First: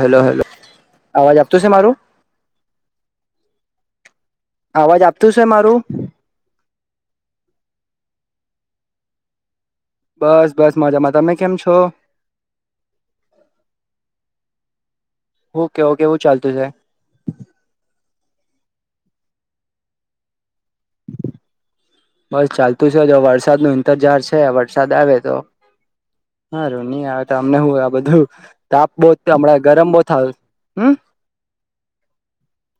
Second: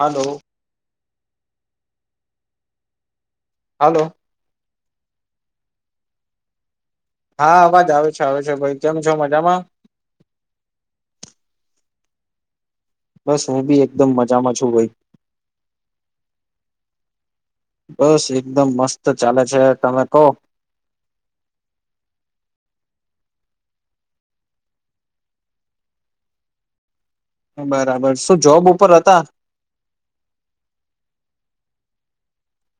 Hello hello hello અવાજ આપતો છે મારું હાલો અવાજ આપતું છે મારું હા અવાજ આવે છે આવે છે ભાઈ કેમ છો મજામાં બસ બસ મજામાં તમે કેમ છો બસ હું બી એકદમ મજામાં છું ભાઈ ઓકે ઓકેવું ચાલતું છે બસ એકદમ મસ્ત ચાલે છે તમે કોહ. બસ ચાલતું છે જો વરસાદ ન ઈંતજાર છે વરસાદ આવે તો હા રોનીિ આ [unintelligible] તમને હું આ બરાબર બધું શું જોબ ઉપર તાપ બહ હતા હણાં ગરમ બહ થાય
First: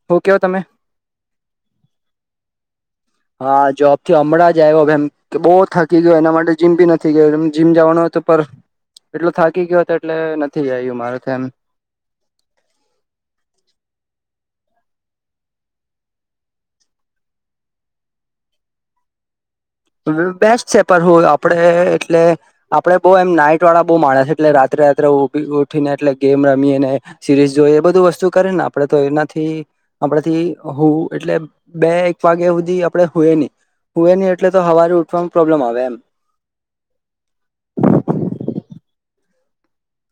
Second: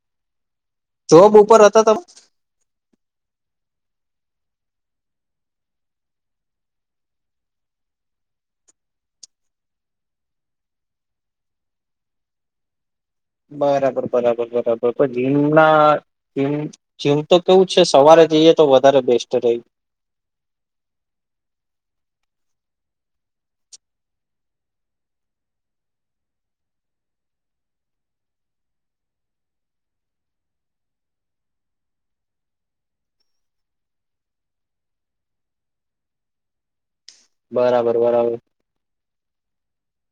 હ હ કેવ તમે જોબ ઉપર હતા તમે હા જોબ થી હમણાં જ આવ્યોમ બહુ થકી ગયો એના માટે જીમ ભી નથી ગયો જીમ જવાનું એટલું થાકી ગયો હતો એટલે નથી આવ્યું મારે એમ બરાબર બરાબર બરાબર પણ જીમનામ જીમ તો કેવું છે સવારે જઈએ તો વધારે બેસ્ટ રહી. બેસ્ટ છે પર હું આપડે એટલે આપણે બહ એમ નાઈટ વાળા બહ માણસ એટલે રાત્રે રાત્રે ઉભી ઉઠી ને એટલે ગેમ રમીએ ને સિરીઝ જોઈ એ બધું વસ્તુ કરે ને આપડે તો એનાથી આપણેથી હો એટલે બે એક વાગ્યા સુધી આપણે હોય નહી હોય ની એટલે તો હવારે ઉઠવાવામાં પ્રોબ્લેમ આવે એમ. બરાબર બરાબર.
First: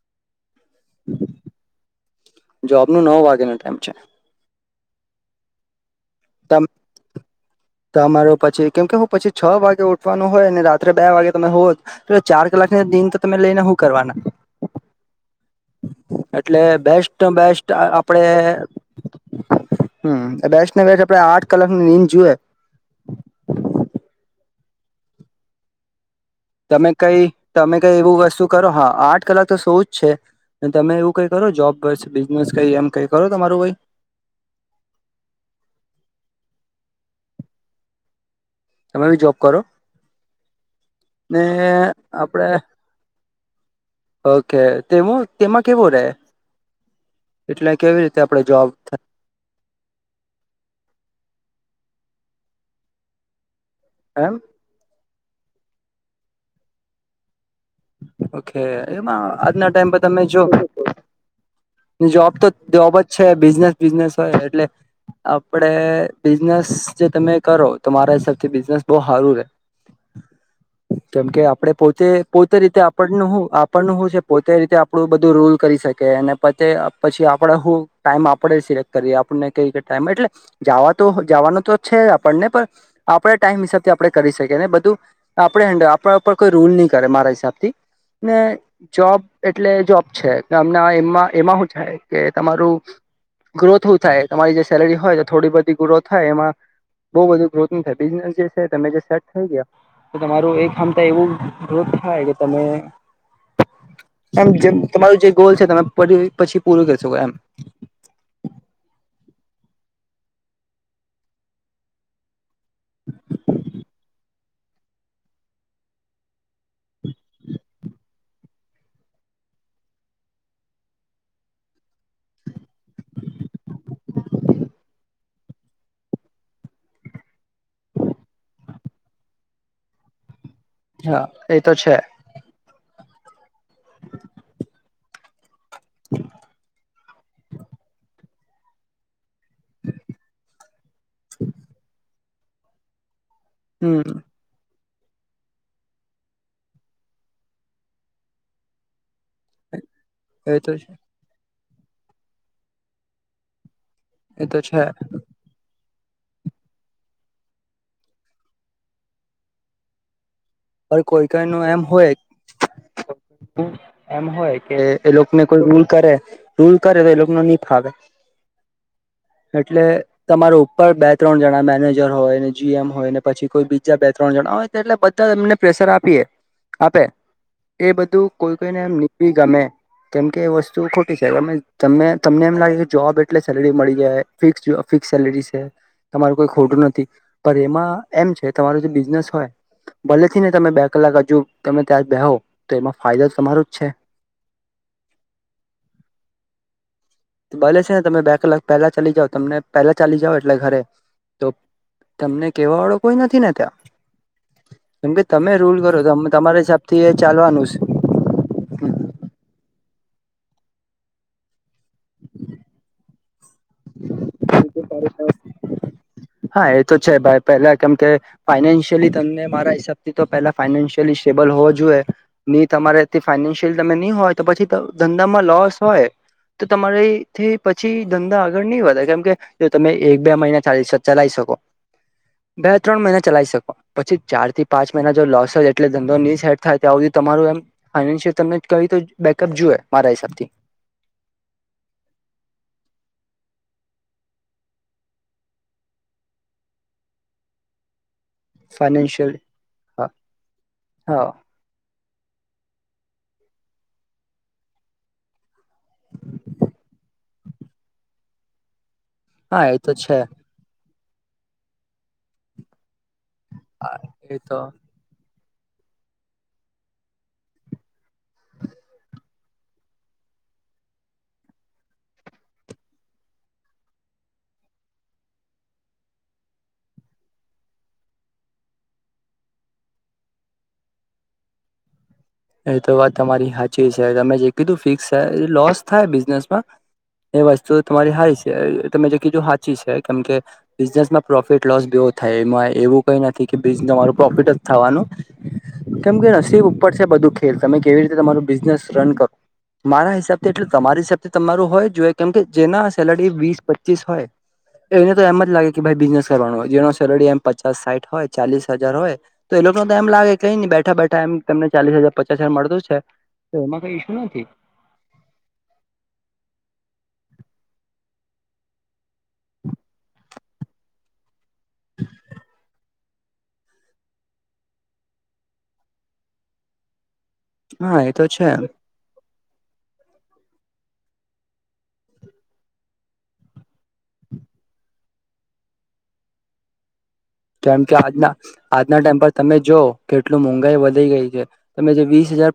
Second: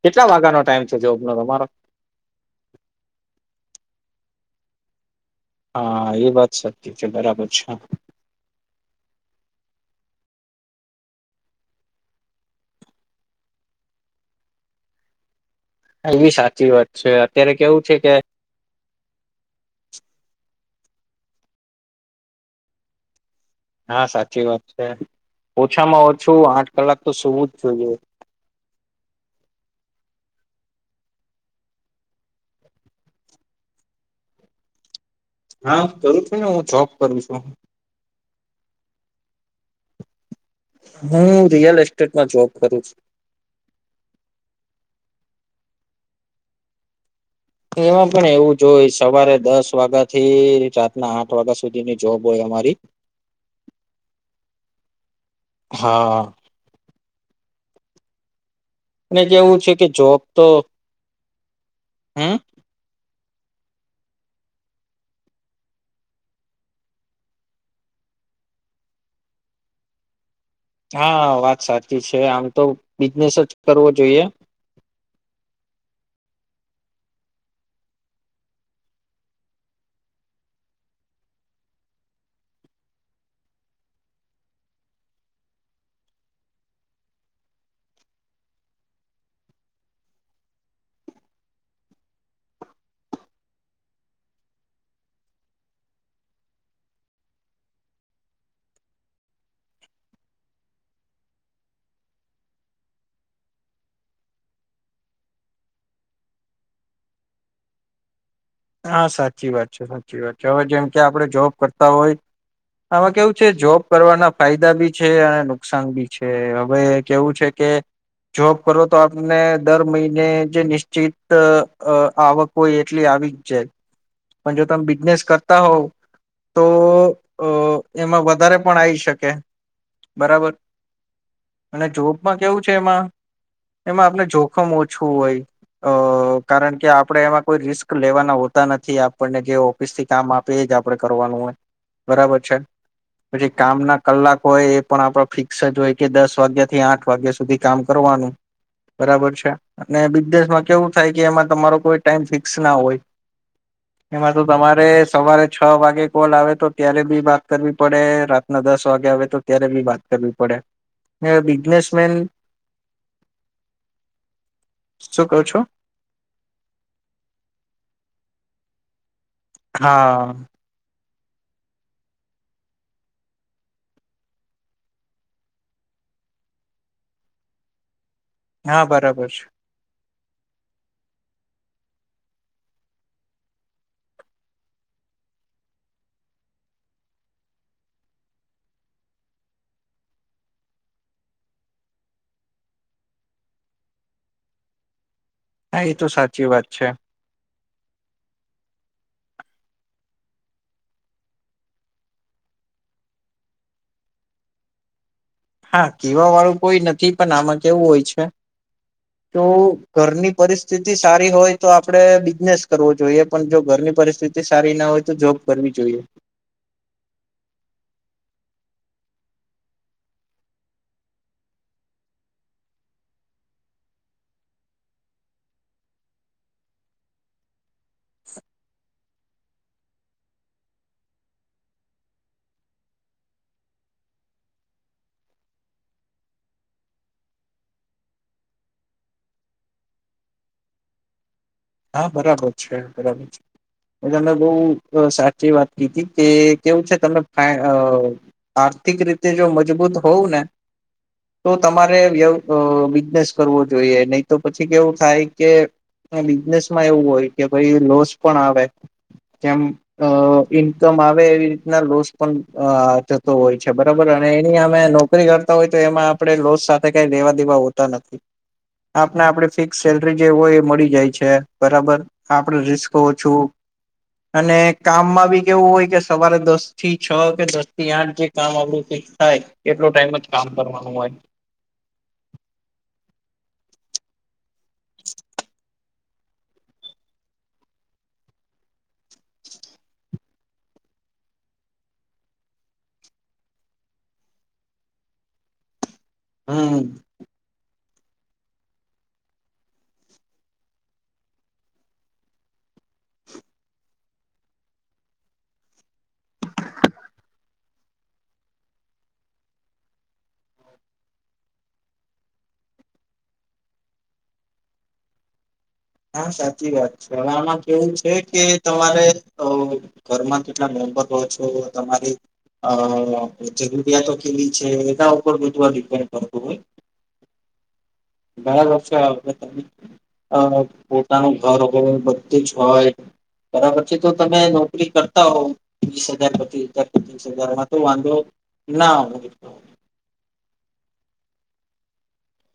કેટલા વાગાનો ટાઇમ છે જોબનો તમારો. જોબ નું નવ વાગ્યાનો ટાઈમ છે હા. એ વાત સાચી છે બરાબર છે તમારો પછી કેમ કે હું પછી છ વાગે ઉઠ વાનું હોય અને રાત્રે બે વાગે તમે હોવ એટ ચાર કલાકને દિન તો તમે લઈને શું કરવાના. એ બી એટલે સાચી વાત છે બેસ્ટ અત્યારે બેસ્ટ કેવું છે કે આપડે હમ્મ બેસને વ આપણે આઠ કલાકની નીન જુએ. હા સાચી વાત છે ઓછામાં ઓ તમે કઈ તમે કઈ એવું વસ્તુ કરો હા આઠ કલાક તો સૌવ છે. તમે એવું કઈ કરો જોબ બિઝનેસ કઈ એમ કઈ કરો તમારું કઈ? હા કરું છું ને હું જોબ કરું છું. તમે બી જોબ કરો? ને હું રિયલ એસ્ટેટમાં આપડે જોબ કરું છું. ઓકે તે તેમાં કેવું રે? એટલે કેવી એમાં રીતે પણ આપણે એવું જ જોબ હોય સવારે દસ વાગ્યા થી રાતના આઠ વાગ્યા સુધીની જોબ હોય અમારી. એમ? હા. ઓ અને એમાં કેવું આજના છે કે ટાઈમ પર જોબ તમે જો તો જોબ હમ તો જોબ જ છે, બિઝનેસ બિઝનેસ હોય એટલે આપડે બિઝનેસ જે તમે કરો તો મારા હિસાબથી બિઝનેસ બવ સારું રે. હા કેમ કે વાત આપણે સાચી પોતે છે, આમ પોતે તો રીતે આપણનું બિઝનેસ હું જ કરવો આપણનું હું છે જોઈએ. પોતે રીતે આપણું બધું રૂલ કરી શકે અને પછી આપણેે હું ટાઈમ આપણેે સિલેક્ટ કરીએ આપને કઈ ટાઈમ એટલે જવા તોવા આપને આપણે ટાઈમ હિસાબથી આપણે કરી શકીએ બધું. આપડ હેડલ આપ કોઈ રૂલ ની કરે મારા હિસાબ થી જોબ એટલે જોબ છેમ એમાં એમાં શું છે કે તમારું ગ્રોથ હું થાય તમારી જે સેલરી હોય થોડી બધી ગ્રોથ થાય એમાં બઉ બધું ગ્રોથ ન થાય બિઝનેસ જે છે તમે જે સેટ થઈ ગયા તો તમારું એક હમતા એવું ગ્રોથ થાય કે તમે એમ જે તમારું જે ગોલ છે તમે પ પછી પૂરું કરી શકો એમ. હા સાચી વાત છે સાચી વાત છે, હવે જેમ કે આપડણે જોબ કરતા હોય આમાં કેવું છે જોબ કરવાના ફાયદા બી છે અને નુકસાન બી છે હવે કેવું છે કે જોબ કરો તો આપને દર મહિને જે નિશ્ચિત આવક અ હોય એટલી આવી જ જાય પણ જો તમે બિઝનેસ કરતા હોવ તો અ એમાં વધારે પણ આવીઈ શકે. બરાબર? હા એ તો અને છે જોબમાં કેવું છે એમાં એમાં આપણે જોખમ ઓછું હોય અ કારણ કે આપણેે એમાં કોઈ રિસ્ક લેવાનું હોતા નથી, આપણને જે ઓફિસ થી કામ આપે એ જ આપડે કરવાનું હોય. બરાબર છે? પછી કામ ના હમ કલાક હોય એ પણ આપડ ફિક્સ જ હોય કે દસ વાગ્યા થી આઠ વાગ્યા સુધી કામ કરવાનું બરાબર છે અને એ બિઝનેસમાં તો કેવું થાય કે એમાં તમારો કોઈ ટાઈમ ફિક્સ ના હોય એમાં તો એ છે તમારે સવારે છ વાગે કોલ આવે તો ત્યારે બી બાત કરવી પડે રાતના દસ વાગે આવે તો ત્યારે બી બાત કરવી પડે પણ કોઈ મે કઈ નું એમ બિઝનેસમેન હોય એમ હોય કે એ શું કહ લોકોને છો કોઈ રૂલ કરે રૂલ કરે તો એ લોકો ન ની ફાવે એટલે હા તમારો ઉપર બેચ ત્રણ જણા મેનેજર હોય ને જીએમ હોય ને પછી કોઈ બીજા બે ત્રણ જણા હોય એટલે બધા એમને પ્રેશર આપીએ આપે એ બધું કોઈ કોઈને હા એમ બરાબર નીવી છે ગમે કેમ કે એ વસ્તુ ખોટી છે ત તમને એમ લાગે કે જોબ એટલે સેલરી મળી જાય ફિક્સ ફિક્સ સેલરી છે તમારું કોઈ ખોટું નથી પણ એમાં એમ છે તમાર જે બિઝનેસ હોય ભલે ને તમે બે કલાક હજુ તમે ત્યાં બેહો તો એમાં ફાયદો તમારો જ છે હા એ તો સાચી વાત છે ભલે છે ને તમે બે કલાક પહેલા ચાલી જાઓ તમને પેહેલા ચાલી જાઓ એટલે ઘરે તો તમને કેવા વાળો કોઈ નથી ને ત્યાં [inaudible] કેમકે તમે રૂલ હા કરો કીવા વાળું તમારા કોઈ હિસાબથી નથી એ પણ આમાં ચાલવાનું કેવું હોય છે તો ઘરની પરિસ્થિતિ સારી હોય તો આપણેે બિઝનેસ કરવો જોઈએ પણ જો ઘરની પરિસ્થિતિ સારી ના હોય તો જોબ કરવી જોઈએ હા એ તો છે ભાઈ પેલા કેમ કે ફ રા હસાબથી પલા ફલી સેબલ હોવો જોઈએ તમાથી ફય ન હોય તો પછી ધંધામાં લોસ હોય તો તમારી થી પછી ધંધા આગળ નહીં વધે કેમ કે તો તમે એક બે મહિનાાલી ચલાવી શકો બે ત્રણ મહિના ચલાવી શકો પછી ચાર થી પાંચ મહિના જો લોસ હોય એટલે ધંધો ની હેટ થાય ત તમારું એમ ફાઈશયલ ત ક બેકઅપ જોુએ મારા હિસાબથી હા બરાબર છે બરાબર છે એ તમે બહ સાચી વાત કી હતી કે કેવું છે તમે આર્થિક રીતે ફાઈનાન્શિયલ જો મજબૂત હા હોવું ને હા તો તમારે બિઝનેસ કરવો જોઈએ નહી તો પછી કેવું થાય કે બિઝનેસમાં હોય કેસ પણ આવે જેમ હા એ તો છે ઇ આવે એવી રીતના લોસ પણ થતો હોય છે બરાબર અને એ એની તો અમે નોકરીતા હોય તો એમાં આપણે લોસ સાથે કઈ લેવા દેવા હોતા નથી આપને આપડે ફિક્સ સેલરી જે હોય એ મળી જાય છે બરાબર આપડ રિસ્ક ઓછું અને કામમાં બી કેવું હોય કે સવારે દસ થી છ કે દસ થી આઠ જે કામ આવડું થાય કેટલો ટાઈમ જ કામ કરવાનું હોય એ તો વાત તમારી સાચી છે તમે જે કીધું ફિક્સ થાય લોસ થાય બિઝનેસમાં એ વસ્તુ તમારી હાય છે તમે જે કીધું સાચી છે કેમ કે બિઝનેસમાં પ્રોફિટ લોસ બ થાય એમાં એવું કઈ નથી કે બીજ તમારું પ્રોફિટ જ થવાનું કેમ કે નસીબ હમ ઉપર છે બધું ખેલ તમે કેવી રીતે તમારું બિઝનેસ રન કરો મારા હિસાબથી એટલે તમારી હિસાબ તમારું હોય જોએ કેમ કે જેના સેલરી વીસ પચીસ હોય એને તો એમ જ લાગે કે ભાઈ બિઝનેસ કરવાનો હોય જેનો સેલરી એમ પચાસ સાઠ હોય ચાલીસ હજાર હોય તો લોકો તો એમ લાગે કઈ નઈ બેઠા બેઠા એમને ચાલીસ હજાર પચાસ હજાર મળતો છે તો એમાં કઈ ઈશુ નથી હા સાચી વાત છે હવે આમાં કેવું છે કે તમારે ઘરમાં કેટલા ર પહોચો તમારી અ જરૂરિયાતો કેવી છે એના ઉપર બધવા ડિપેન્ડ કરતું હોય [inaudible] હા એ તો છે એમ ઘણા લોકો હવે અ પોતાનું ઘર હોય બધી જ હોય બરાબરછ તો તમે નોકરી કરતા હોવ વીસ હજાર પચીસ હજાર પચીસ હજારમાં તો કેમ કે વાંધો આજના ના આજના ટાઈમ પર હોય. તમે જો કેટલું મોંઘાઈ વધી ગઈ છે તમે જે વીસ હજાર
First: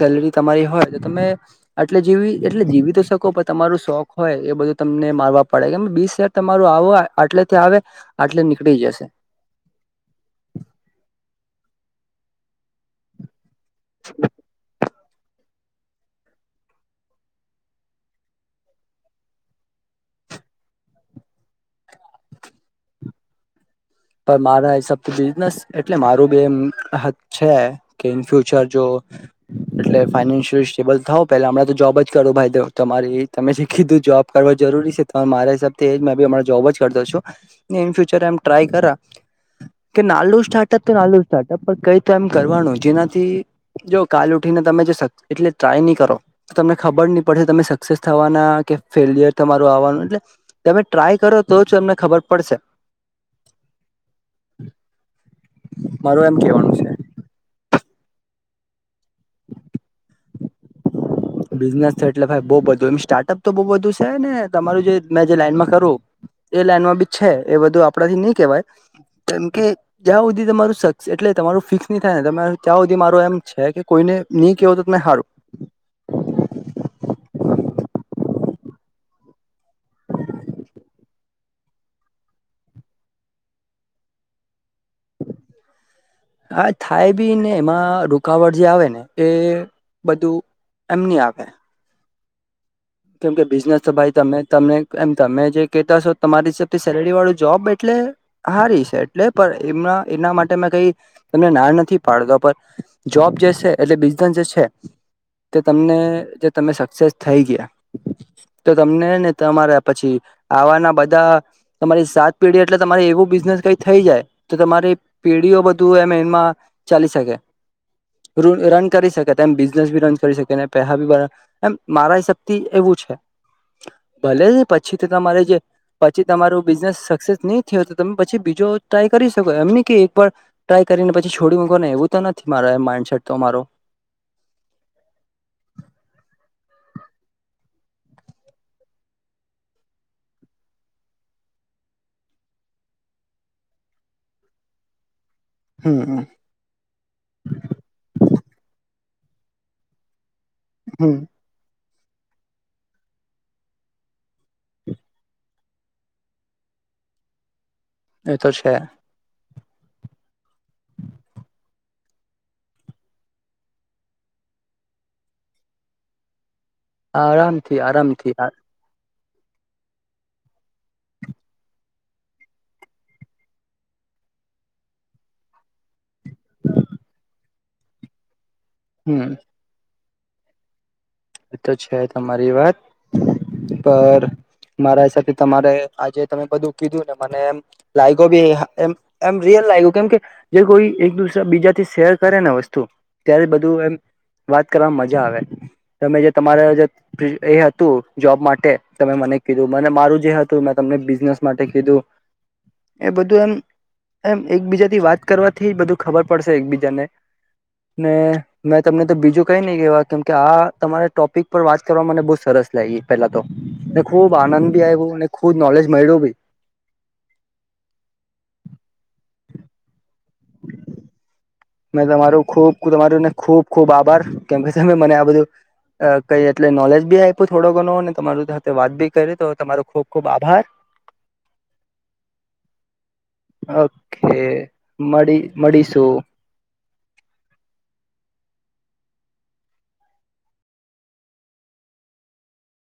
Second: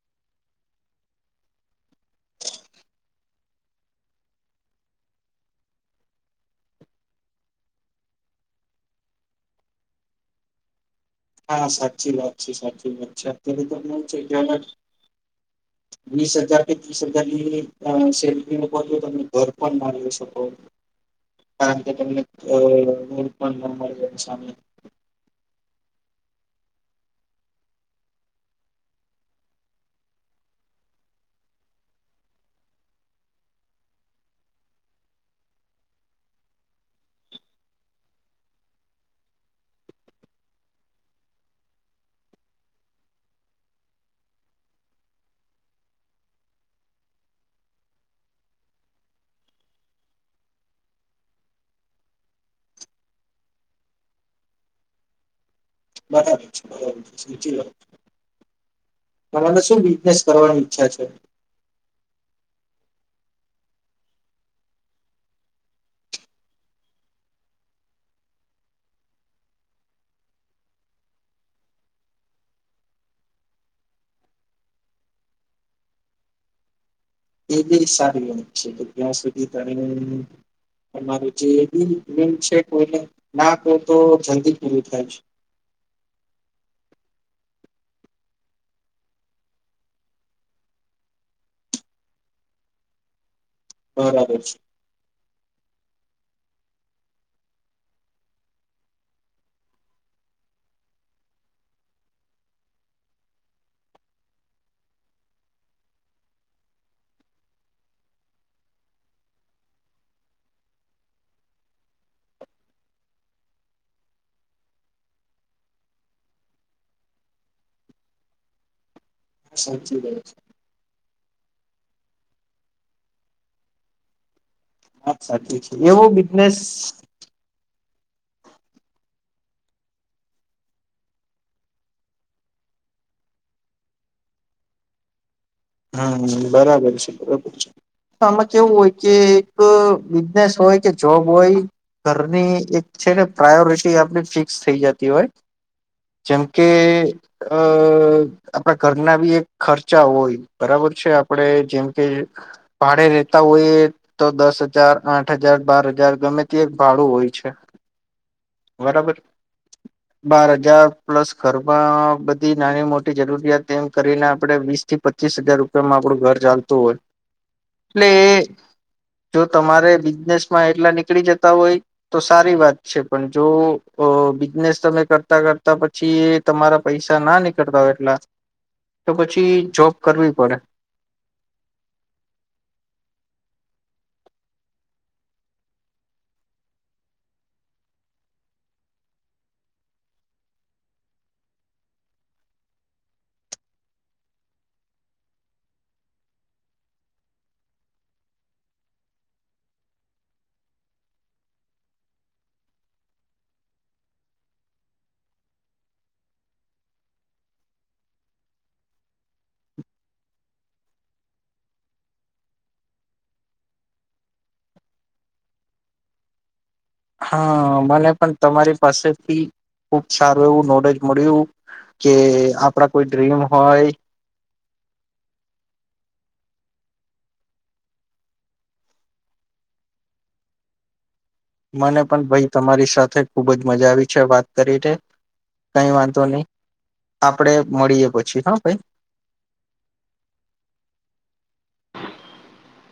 સેલરી તમારી હોય તો તમે આટલે જીવી એટલે જીવી તો તમારું શોખ હોય એ બધું તમને મારવા પડે કે બીસ હજાર તમારું આવો આટલેથી આવે આટ પનીકળ જશે હા સાચી વાત છે સાચી વાત છે અત્યારે તોને છે કે્યાલ જ વીસ હજાર કે ત્રીસ હજારની સેલરી ન તમે ઘર પણ મારી શકો હા પણ મારા હસાબ તો બિઝનેસ એટલે મારું બી એમ હ છે કે ઇન ફ્યુચર જો એટલે ફાઈશય સેબલ થાવ પેલા હમણાં જોબ જ કરવું ભાઈ દેવ તમારે તમે શી કીધું જોબ કરવ જરૂરી છે તો મારાબ મે જોબ જ કરતો છું ઈન ફ્યુચર એમ ટ્રાય કર [inaudible] કે નાલું સ્ટાર્ટઅપ તો નાલું સ્ટાર્ટઅપ પણ કઈ તો એમ કરવાનું જેનાથી જો કાલ ઉઠીને મે એટલે ટ્રાય નહી કરો તમને ખબર નહી પડશે તમે સક્સેસ થવાના કે ફેલિયર તમાું એટ તમે ટ્રાય કરો તો જ તમને ખબર પડશે [inaudible] હ બરાબર છે બરાબર છે સાચી લો તમા તો શું બિઝનેસ કરવાની ઈચ્છા છે બિઝનેસ છે એટલે ભાઈ બઉ બધું એ સ્ટાર્ટઅપ તો બઉ બધું છે ને તમારું જે મેં જે લાઈનમાં કરું એ લાઈનમાં બી છે એ બધું આપણાથી નઈ કેવાય કેમ કે જ્યાં સુધી તમારું સ એટલે તમારું ફિક્સ નહી થાય ને જ્યાં સુધી મારો એમ છે કે કોઈ ન કેવો તો તં હારું એ બ સારી ગ છે એટ ત્યાં સુધી તમે જે બ છે કોઈને ના તો જ હ થાય ભી ને એમાં રૂકાવટ જે આવે ને એ બધું એમની આવે કેમ કે બિઝનેસ તો ભાઈ તમે બરાબર તમને એમ તમે જે કતાો તમારી હિસાબથી સેલેરી વાળું જોબ એટલે હારી છે એટલે પણ એમના એના માટે ક તને ના નથી પાડતા પર જોબ જે એટલે બિઝનેસ જે તે તમને જે તમે સક્સેસ થઈ ગયા [inaudible] તો તમને ને તમારા પછી આવાના બધા તમારી સાત પેઢી એટલે તમારે એવું બિઝને કઈ થઈ જાય તો તમારી પેઢીઓ બધું એમ એમાં ચાલી શકે રન કરી શકે એ છે બિઝનેસ સાચી ભી રન વાત છે કરી શકે પેસા ભી એમ મારા હિસાબ એવું છે ભલે પછી તો વાત તમારે જે સાચી છે એવો પછી તમારું બિઝનેસ સક્સેસ નહી થયો તમે પછી બીજો ટ્રાય કરી શકો એમ કે એક વાર ટ્રાય કરીને પછી છોડી મકો ને એવું તો નથી મારેડ પે શર્ટ તો મારો હમ બરાબર છે બરોબર છે આમાં કેવું હોય કે એક બિઝનેસ હોય કે જોબ હોય ઘરની એક છે ને પ્રાયોરિટી આપડી ફિક્સ થઈ જતી હોય હમ જેમ કે અ આપણા ઘર ના બી એક ખર્ચા હોય બરાબર છે હમ આપડે જેમ કે ભાડે રેતા હોઈએ તો દસ હજાર આઠ હજાર બાર હજાર ગમે તે એક ભાડ ું હોય છે એતો છે બરાબર બાર હજાર પ્લસ ઘરમાં બધી નાની મોટી જરૂરિયાત એમ કરીને આપડે વીસ થી પ પચીસ હજાર રૂપિયામાં આપડું ઘર ચાલતું હોય આરામથી એટલે આરામથી જો તમારે બિઝનેસમાં એટલા નીકળી જતા હોય તો સારી વાત છે પણ જો તો બિઝનેસ તમે કરતા કરતા પછી તમારા પૈસા ના નીકળતા હોય એટલા તો હમ પછી જોબ કરવી પડે. એ તો છે તમારી વાત પર મારા હિસાબ તમારે આજે તમે બધું કીધું ને મને એ લાયો બી લાગ્યું કેમ કે જે કોઈ એક દસરા બીજાથી શેર કરે ને વસ્તુ ત્યારે બધું એમ વાત કરવામાં મજા આવે. તમે જે તમારા જે એ હતું જોબ માટે તમે મને કીધું મને મારું જે હતું મેં તમને બિઝનેસ માટે કીધું એ બધું એમ એમ એકબીજા થી વાત કરવાથી બધું ખબર પડશે એકબીજાને. ને મેં તમને તો બીજું કઈ નહી કેવા કેમ કે આ તમારે ટોપિક પર વાત કરવા મને બહુ સરસ લાગી પેલા તો. એ ખુબ આનંદ ભી આવ્યો અને ખુબ નોલેજ મળ્યું બી. હા મને પણ તમારી પાસેથી ખુબ સારું એવું નોલેજ મળ્યું. મે કે તમારું ખુબ આપડા કોઈ તમારુંને ડ્રીમ ખૂબ ખૂબ હોય આભાર કેમ કે તમે મને આ બધું. કઈ એટલે નોલેજ બી આપ્યું થોડો ઘણું અને તમાર સાથે વાત બી કરી તો તમારો ખુબ ખુબ આભાર. મને પણ ભાઈ તમારી સાથે ખૂબ જ મજા આવી છે ઓકે વાત કરી ને. મળી કઈ મળીશું વાંધો નહી. આપડે મળીએ પછી હા ભાઈ. [inaudible]